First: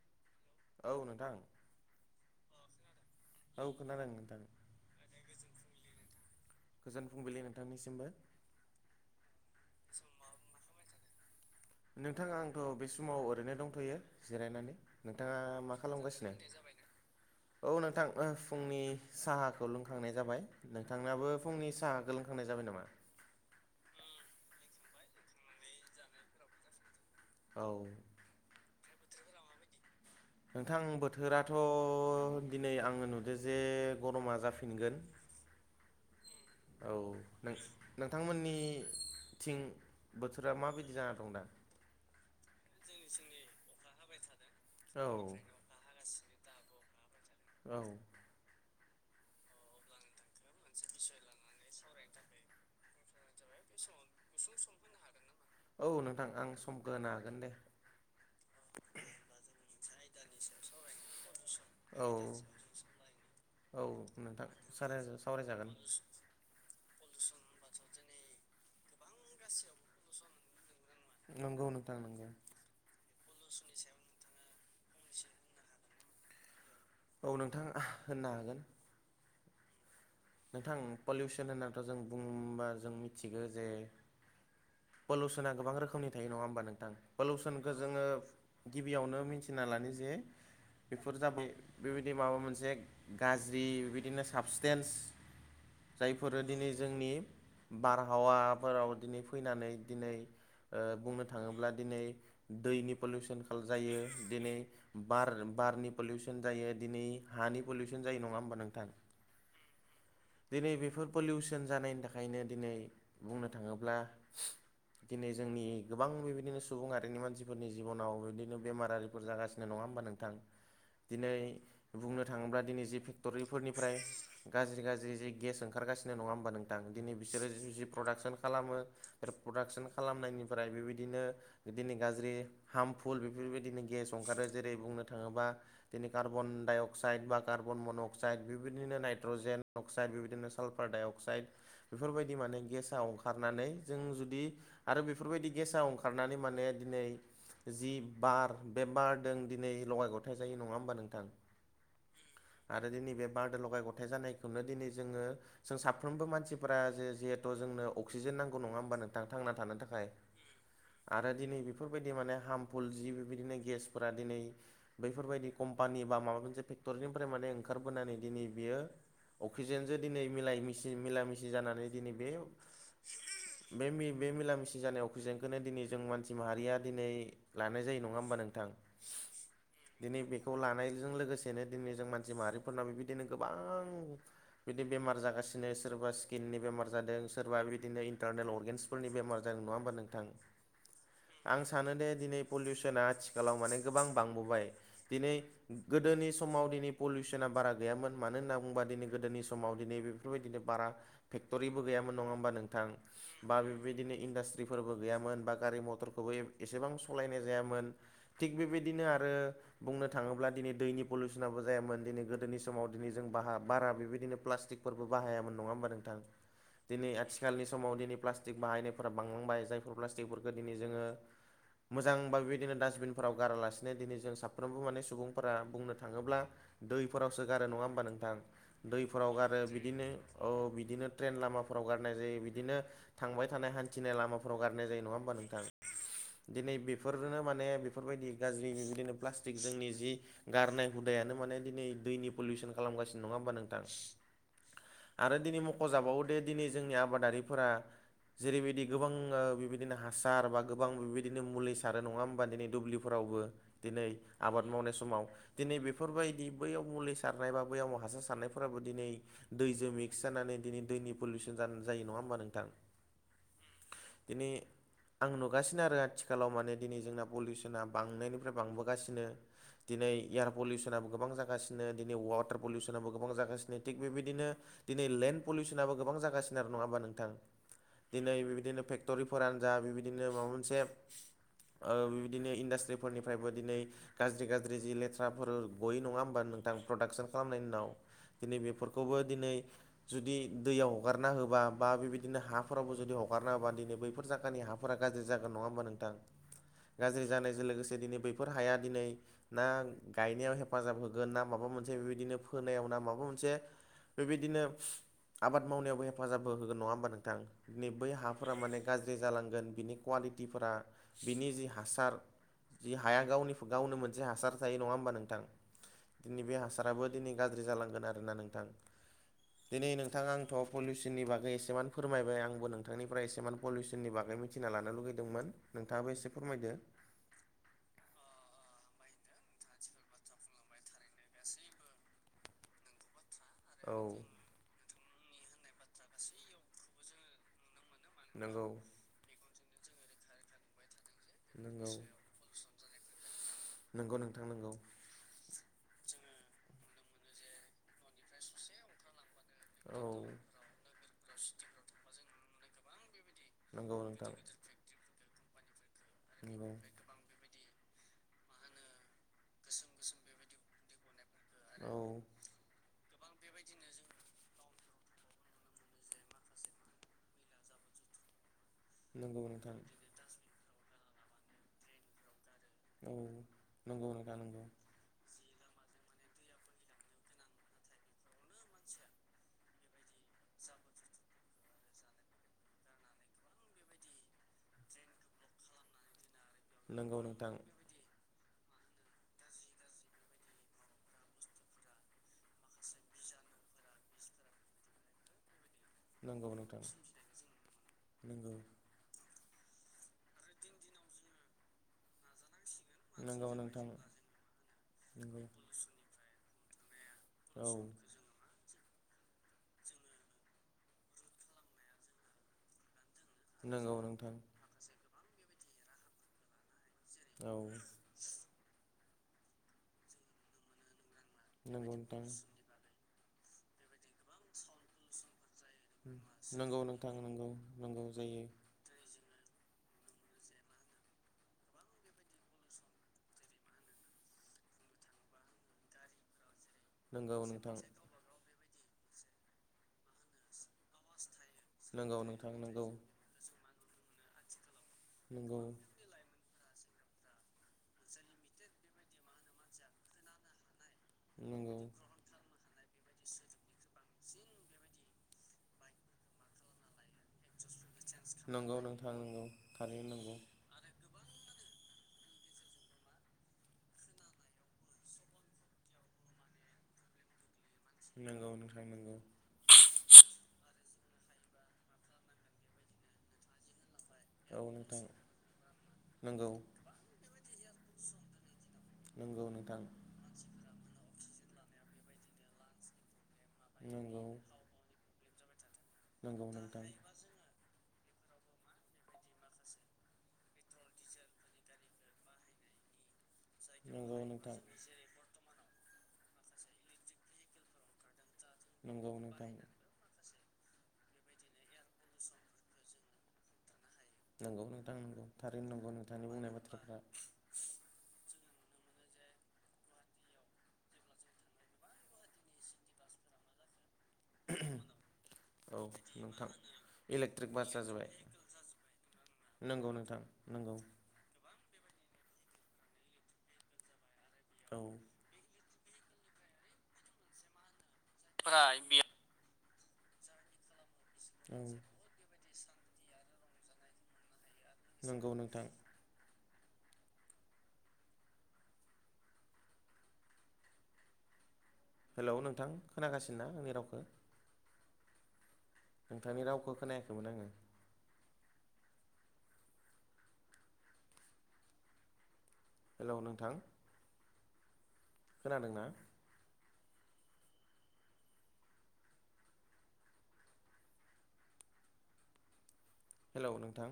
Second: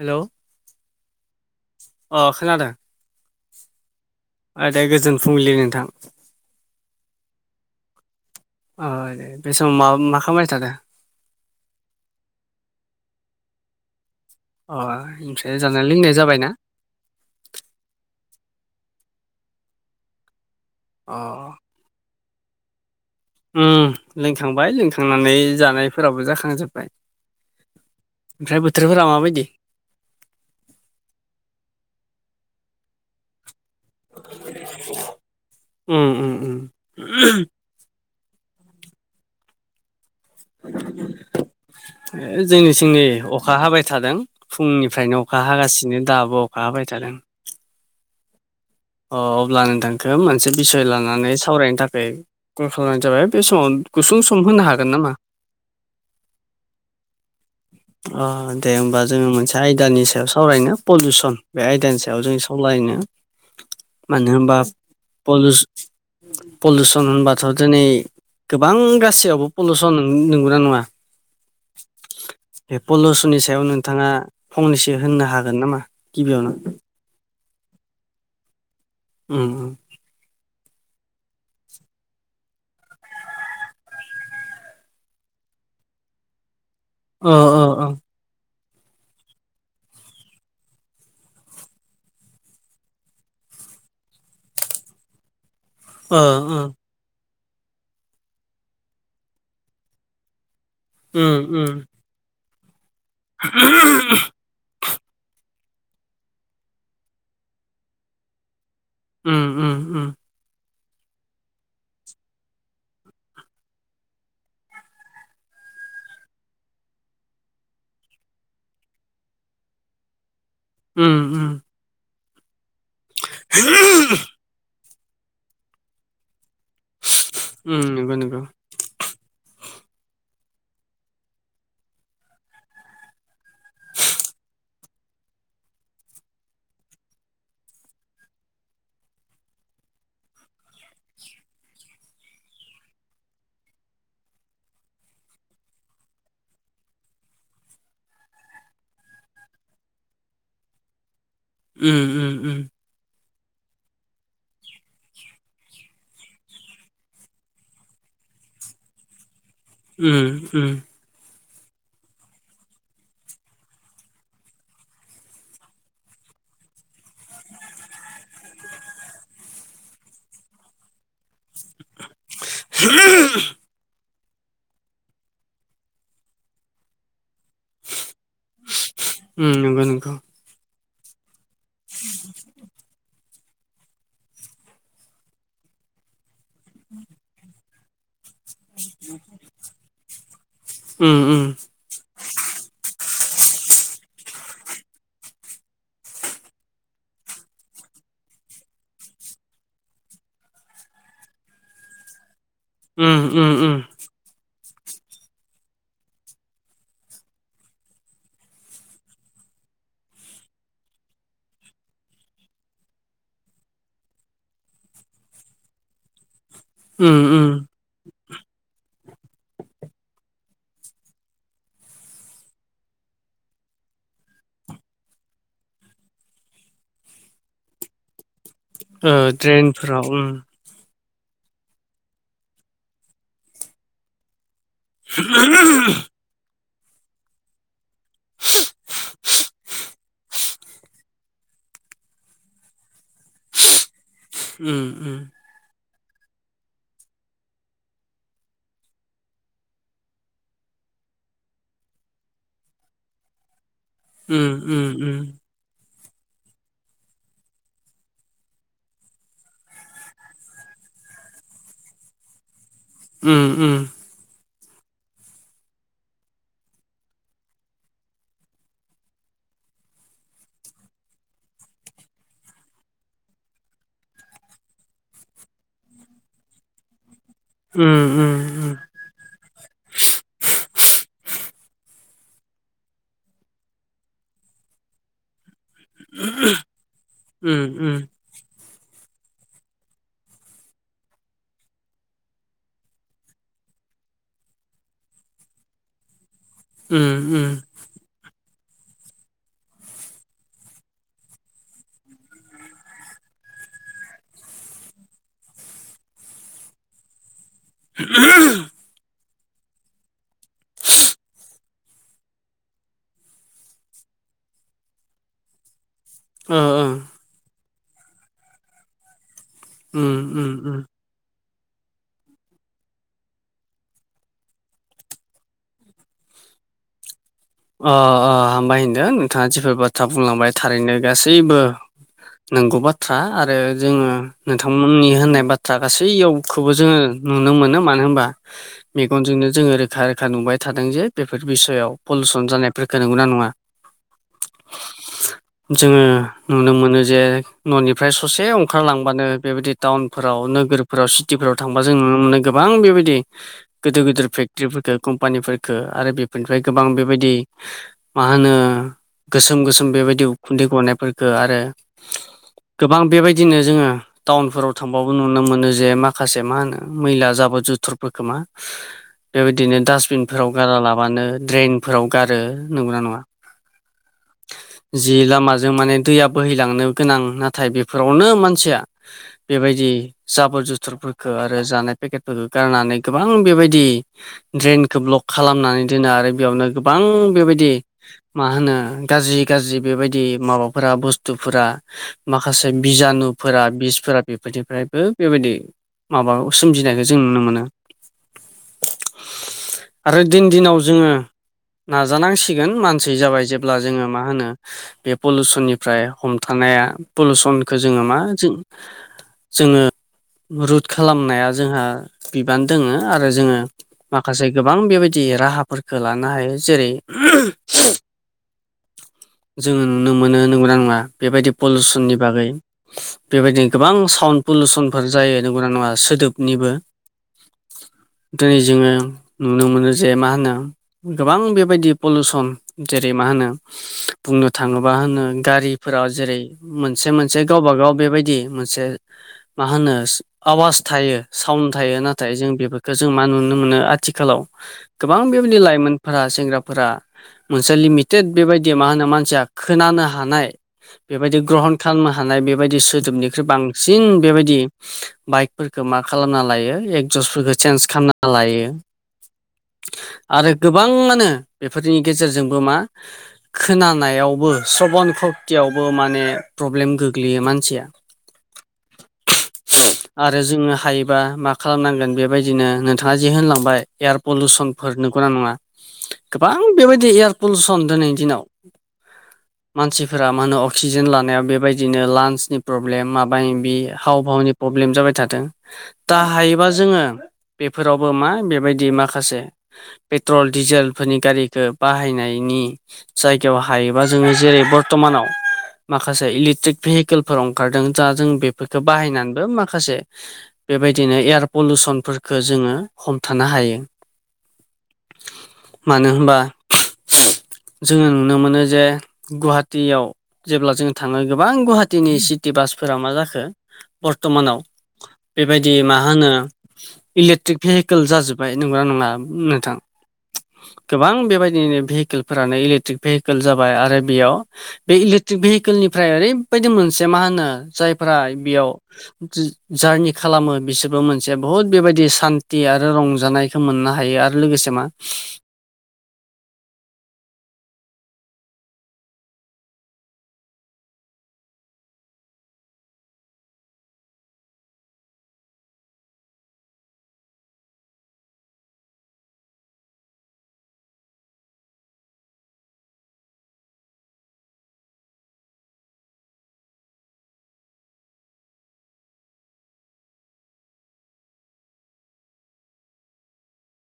Hello औ नोंथां अ खोनादों औ खोनादों ओ दे गोजोन मोनाबिलि गोजोन फुंबिलि नोंथांनिसिमबो अ दे बे समाव म मा खालामबाय थादों नोंथाङा आंथ' बे समाव ओरैनो दंथ'यो जिरायनानै अ नोंथाङा ओमफ्राय मा जानाय लोंनाय खालामगासिनो जाबायना औ नोंथां फुंनि साहाखौ लोंखांनाय जाबाय अ नोंथांनाबो फुंनि साहाखो लोंखा थांनाय जाबाय नामा लोंखांबाय लोंखांनानै जानायफोराबो जाखांजोब्बाय औ ओमफ्राय बोथोरफोरा माबायदि नोंथां बोथोराथ' दिनै आङो नुदों जे गरमा जाफिनगोन उम उम औ नोंथांमोननि थिं बोथोरा माबायदि जाना दं दा जोंनिथिंनि अखा हाबाय थादों फुंनिफ्रायनो अखा हागासिनो दाबो अखा हाबायथादों औ अ अब्ला नोंथांखौ मोनसे बिसय लानानै सावरायनो थाखाय कल खालामनाय जाबाय बे समाव गुसुं सम होनो हागोन नामा औ नोंथां आं सम होनो हागोन दे अ दे होमबा जोङो मोनसे आयदानि सायाव सावरायनो पलिउसन बे आयदानि औ सायाव जों सावरायनो औ नोंथां सा सावरायजागोन पलिुउसन होनबाथ' दिनै गोबां गासैयावबो पलिुउसन नंगौना नङा नंगौ नोंथां नंगौ बे पलिउसननि सायाव नोंथाङा फंनैसो होननो हागोन नामा गिबियावनो औ नोंथां होननो हागोन ओ नोंथां पलिउसन होननाथ' जों बुंबा जों मिथिगौ जे पलुसना गोबां रोखोमनि थायो नङा होमबा नोंथां अ अ पलिुसनखौ जोङो गिबियावनो मिथिना लानो जे बेफोर जाबाय बेबायदि माबा मोनसे गाज्रि बिदिनो साबसटेन्स अ जायफोरो अ दिनै जोंनि बारहावाफोराव दिनै फैनानै दिनै ओ बुंनो उम उम थाङोब्ला दिनै दैनि पलिउसन जायो दिनै बार बारनि पलिउसन जायो दिनै हानि पलिउसन जायो नङा होमबा नोंथां? उम उम उम दिनै बेफोर पलिउसन जानायनि थाखायनो दिनै बुंनो थाङोब्ला दिनै जोंनि गोबां बेबायदिनो सुबुंआारिनि मानसिफोरनि जिबनाव बिदिनो बेमारारिफोर जागासिनो नङा होमब नों उम दिनै उम बुंनो थाङोब्ला दिनै जि फेक्ट'रिफोरनिफ्राय गाज्रि गाज्रि जि गेस ओंखारगासिनो नङा होमबा नोंथां दिनै बिसोरो उम जि नंगौ प्रडाक्सन नंगौ खालामो रि प्रडाक्सन खालामनायनिफ्राय बेबायदिनो बिदिनो गाज्रि हार्मफुल बेफोरबायदिनो गेस ओंखारो जेरै बुंनो थाङोब्ला दिनै कार्बन डाइ अक्साइड बा कार्बन मन' अक्साइड बेबायदिनो नाइट्रजेन अक्साइड बेबायदिनो साल्फार डाइअक्साइड बेफोरबायदि माने गेस आ अंखारनानै जों जुदि आरो बेफोरबायदि गेसा अंखारनानै माने दिनै जि बार बे बारदों दिनै लगाय गथाय जायो नङा होमबा नोंथां? उम उम उम आरो दिनै बे बारदो लगाय गथाइ जानायखौनो दिनै जोङो जों साफ्रोमबो मानसिफोरा जे जिहेथु जोंनो अक्सिजेन नांगौ नङा होमबा नोंथाङा थांना थानो थाखाय। उम उम आरो दिनै बेफोरबायदि माने हार्मफुल जि बेबायदिनो गेसफोरा दिनै बैफोरबायदि कम्पानि बा माबा मोनसे फेक्ट'रिनिफ्राय माने ओंखारबोनानै दिनै बियो अक्सिजेनजों दिनै मिलाय मिसि मिला मिसि जानानै दिनै बे [inaudible] बे बे मिला मििसि जानाय अक्सिजेनखौनो दिनै जों मानसि माहारिया दिनै लानाय जायो नङा होमबा नों उम नंगौ नंगौ दिै बेखौ लानायजों लोगोसेनो दिनै जों मानसि माहारिफोरना बेबादि बिदिनो गोबां बिदि बेमार जागासिनो सोरबा स्किननि बेमार जादों सोरबा बिदिनो इन- टारनेल अर्गेन्सफोरनि बेमार जादों नङा होमबा नोंथां उम उम आं सानो सानो दे दिनै पलिउसना आथिखालाव माने गोबां बांबोबाय दिनै गोदोनि समाव दिनै पलिउसना बारा गैयामोन मानो होनना बुंङोबा दिनै गोदोनि समाव दिनै बेफो बेफोरबायदिनो बारा फेक्ट'रिबो गैयामोन नङा होमबा नोंथां उम उम बा बे- उम बेबायदिनो इन्डास्ट्रिफोरबो गैयामोन बा गारि मथरखौबो एसेबां सालायनाय जायामोन। थिग बेबायदिनो आरो बुंनो थाङोब्ला दिनै दैनि पलिउसनाबो जायामोन दिनै गोदोनि समाव दिनै जों बाहा बारा बेबायदिनो प्लास्टिक फोरबो बाहायामोन नङा होमबा नोंथां? [inaudible] दिनै उम आथिखालनि समाव दिनै प्लास्टिक बाहायनायफोरा बांलांबाय जायफोर प्लास्टिकफोरखौ दिनै जोङो मोजांबा बेबायदिनो डास्टबिनफोराव गारालासिनो दिनै जों साफ्रोमबो माने सुबुंफोरा बुंनो थाङोब्ला दैफोरावसो गारो नङा होमबा नोंथां? ओ दैफोराव गारो ड्रेनफोराव बिदिनो उम औ बिदिनो ट्रेन लामाफोराव गारनाय जायो बि बिदिनो थांबाय थानाय हान्थिनाय लामाफ्राव गारनाय जायो नङा होमबा नोंथां? दिनै बेफोरनो माने बेफोरबायदि गाज्रि बिदिनो प्लास्टिक जोंनि जि गारनाय हुदायानो माने दिनै दैनि पलिउसन खालामगासिनो नङा होमबा नोंथां? उम आरो दिनै मख'जाबावो दे दिनै जोंनि आबादारिफोरा जेरैबायदि गोबां ओ बेबायदिनो हासार बा गोबां बेबायदिनो मुलि सारो नङा होमबा दिनै दुब्लि फोरावबो दिनै उम आबाद मावनाय उम समाव दिनै बेफोरबायदि बैयाव मुलि सारनाय बा बैयाव हासार सारनायफोराबो दिनै। दैजों मिक्स जानानै दिनै दैनि पलिउसन जायो नङा होमबा नोंथां उम उम दिनै आं नुगासिनो आरो आथिखालाव माने दिनै जोंना पलिउसना बांनायनिफ्राय बांबोगासिनो दिनै एयार पलिउसनाबो गोबां जागासिनो दिनै वाटार पलिउसनाबो गोबां जागासिनो थिग बेबायदिनो। दिनै लेन्ड पलिउसनाबो गोबां जागासिनो आरो नङा होनबा नोंथां उम उम दिनै बिबायदिनो फे क्ट'रिफोरानो जा बेबायदिनो माबा मोनसे। ओ बिबायदिनो इन्डास्ट्रिफोरनिफ्रायबो दिनै गाज्रि गाज्रि जि लेथ्राफोर। गयो नङा होमबा नोंथां प्रडाक्सन खालामनायनि उनाव दिनै बेफोरखौबो दिनै जुदि दैयाव हगारना होनबा बा बेबायदिनो हाफोरावबो जुदि हगारनाहोबा दिनै बैफोर जायगानि हाफोरा गाज्रि जागोन नङा होमबा नोंथां। उम गाज्रि उम जानायजों लोगोसे दिनै बैफोर हाया दिनै ना गायनायाव हेफाजाब होगोन ना माबा मोनसे बेबायदिनो फोनायाव ना माबा मोनसे बेबायदिनो आबाद मावनायावबो हेफाजाब। होगोन नङा हबा नोंथां दिै बै हाफोरा माने गाज्रि जालांगोन बिनि। कुवालिटिफोरा बिनि जि हासार जि हाया गावनि गावनो मोनसे हासार थायो नङा होमबा नोंथां। दिनै ओ बे हासाराबो दिनै गाज्रि जालांगोन आरोना नोंथां दिनै उम नोंथां उम आंथ' उम पलिसि। नि बागै एसेबान फोरमायबाय आंबो नोंथांनिफ्राय एसेबान पलिउसननि बागै मिथिना लानो लुगैदोंमोन। नोंथाङाबो एसे फोरमायदो। अ अ हामबाय होनदों नोंथाङा जेफोर बाथ्रा बुंलांबाय थारैनो गासैबो नंगौ बाथ्रा आरो औ जोङो नोंथांमोननि होननाय बाथ्रा गासैयावखौबो जोङो। नुनो मोनो मानो होनबा नंगौ मेगनजोंनो जोङो रोखा रोखा नुबाय थादों जे बेफोर बिसयाव। नंगौ पलुसन जानायफोरखो नंगौना नङा। नंगौ नोंथां नंगौ जोङो नुनो मोनो जे न'निफ्राय ससे अंखारलांबानो बेबायदि औ टाउनफोराव नोगोरफोराव सिटिफोराव थां बा जों नुनो मोनो गोबां बेबायदि नंगौ गिदिर गिदिर नोंथां फेक्टरिफोरखो कम्पानिफोरखो आरो बेफोरनिफ्राय नंगौ गोबां बेबायदि मा होनो गोसोम गोसोम बेबायदि उखुन्दै गनायफोर। आरो औ गोबां बेबायदिनो जोङो टाउनफोराव थांबाबो नुनो मोनो जे माखासे मा होनो मैला जाबो जुथुरफोरखोमा नंगौ नोंथां। बेबायदिनो डासबिनफोराव गारा लाबानो ड्रेन फोराव गारो नंगौना औ नङा। नंगौ नोंथां नंगौ। जि लामाजों माने दैया बोहैलांनो गोनां नाथाय बेफोरावनो मानसिया बेबायदि जाबोर जुथरफोरखौ आरो जानाय पेकेटफोरखौ गारनानै गोबां बेबायदि ड्रेनखौ ब्लक खालामनानै दोनो आरो बेयावनो गोबां नंगौ नोंथां बेबायदि। मा होनो गाज्रि गाज्रि बेबायदि माबाफोरा बुस्थुफोरा माखासे बिजानुफोरा बिसफोरा बेफोरनिफ्रायबो बेबायदि माबा नगौ नोंथां सोमजिनायखौ जों नुनो मोनो नंगौ आरो दिन दिनाव जोङो नाजानांसिगोन मानसि जाबाय नंगौ जेब्ला नोंथां जोङो मा होनो बे नंगौ। पलिउसननिफ्राय हमथानाया औ पलुसनखौ जोङो मा जों जोङो रुद खालामनाया जोंहा बिबान दोङो आरो जोङो नंगौ नोंथां। माखासे गोबां बेबायदि राहाफोरखौ लानो हायो जेरै औ जोङो नुनो मोनो नोंगना नङा बेबायदि नंगौ पलिउसननि नोंथां। बागै। बेबायदिनो गोबां साउन्ड पलुसनफोर जायो नंगौना नङा सोदोबनिबो नंगौ नोंथां नंगौ नंगौ जायो दिनै जोङो। नुनो मोनो जे मा होनो गोबां बेबायदि पलिउसन जेरै मा होनो। बुंनो थाङोबा होनो गारिफोराव जेरै मोनसे मोनसे नंगौ नोंथां गावबागाव बेबायदि मोनसे मा होनो आवाज थायो साउन्ड थायो नंगौ नाथाय जों नोंथां नंगौ बेफोरखौ जों मा नुनो मोनो आथिखालाव गोबां नंगौ बेबायदि लाइमोनफोरा सेंग्राफोरा मोनसे लिमिटेड बेबायदि मा होनो मानसिया खोनानो हानाय बेबायदि ग्रहन खालामनो हानाय बेबायदि सोदोबनिख्रुइ बां बांसिन बेबायदि बाइकफोरखौ मा खालामना लायो चेन्स खालामना लायो नंगौ नोंथां नंगौ थारैनो नंगौ आरो गोबाङानो बेफोरनि गेजेरजोंबो मा खोनानायावबो स्रबन खक्तियावबो माने प्रब्लेम गोग्लैयो मानसिया नंगौ नोंथां नंगौ। आरो जोङो हायोबा मा खालामनांगोन बेबायदिनो नोंथाङा जे होनलांबाय एयार औ पलिुसनफोर नोंथां नोंगौना नङा? नंगौ गोबां बेबायदि एयार पलुसन दिनैनि दिनाव नंगौ नोंथां। मा होनो असिजेन लानायाव बेबायदिनो लान्स प्रब्लेम माबानि नंगौ हावभावनि प्रब्लेम जाबाय थादों दा नंगौ हायोबा नोंथां जोङो बेफोरावबो मा बेबायदि माखासे पेट्रल डिजेलफोरनि गारिखौ बाहायनायनि जायगायाव हायोबा नंगौ जोङो नोंथां जेरै बरथमानाव। माखासे इलेक्ट्रिक भेहिकेलफोर ओंखारदों दा जों बेफोरखौो नंगौ बाहायनानैबो नोंथां माखासे बेबायदिनो एयार पलउसनफोरखौ जोङो हमथानो हायो। नंगौ नोंथां नंगौ थारैनो नंगौ मानो नोंथांनि होनबा बुंनाय बाथ्राफ्रा जोङो नुनो मोनो जे गुवाहाटियाव जेब्ला जों थाङो गोबां गुवाहाटिीनि सिटि बासफोरा मा जाखो बरथमानाव बेबायदि औ मा होनो नोंथां इलेक्ट्रिक भेहिकेल जाजोब्बाय नंगौना नङा नोंथां। नंगौ नंगौ गोबां बेबायदिनो भेहिकेलफोरानो इलेक्ट्रिक भेहिकेल जाबाय आरो बेयाव औ बे इले भेहिकेलनिफ्राय ओरैबायदि मोनसे मा होनो जायफ्रा बेयाव जारनि खालामो बिसोरबो मोनसे औ बहुत बेबायदि सान खथि आरो रंजानायखौ मोननो हायो आरो लोगोसे मा नंगौ नोंथां। हेलौ नोंथां खोनागासिनो ना? आंनि रावखौ नोंथांनि रावखौ खोनायाखैमोन आङो। हेल' नोंथां। खोनादोंना? हेल' नोंथां।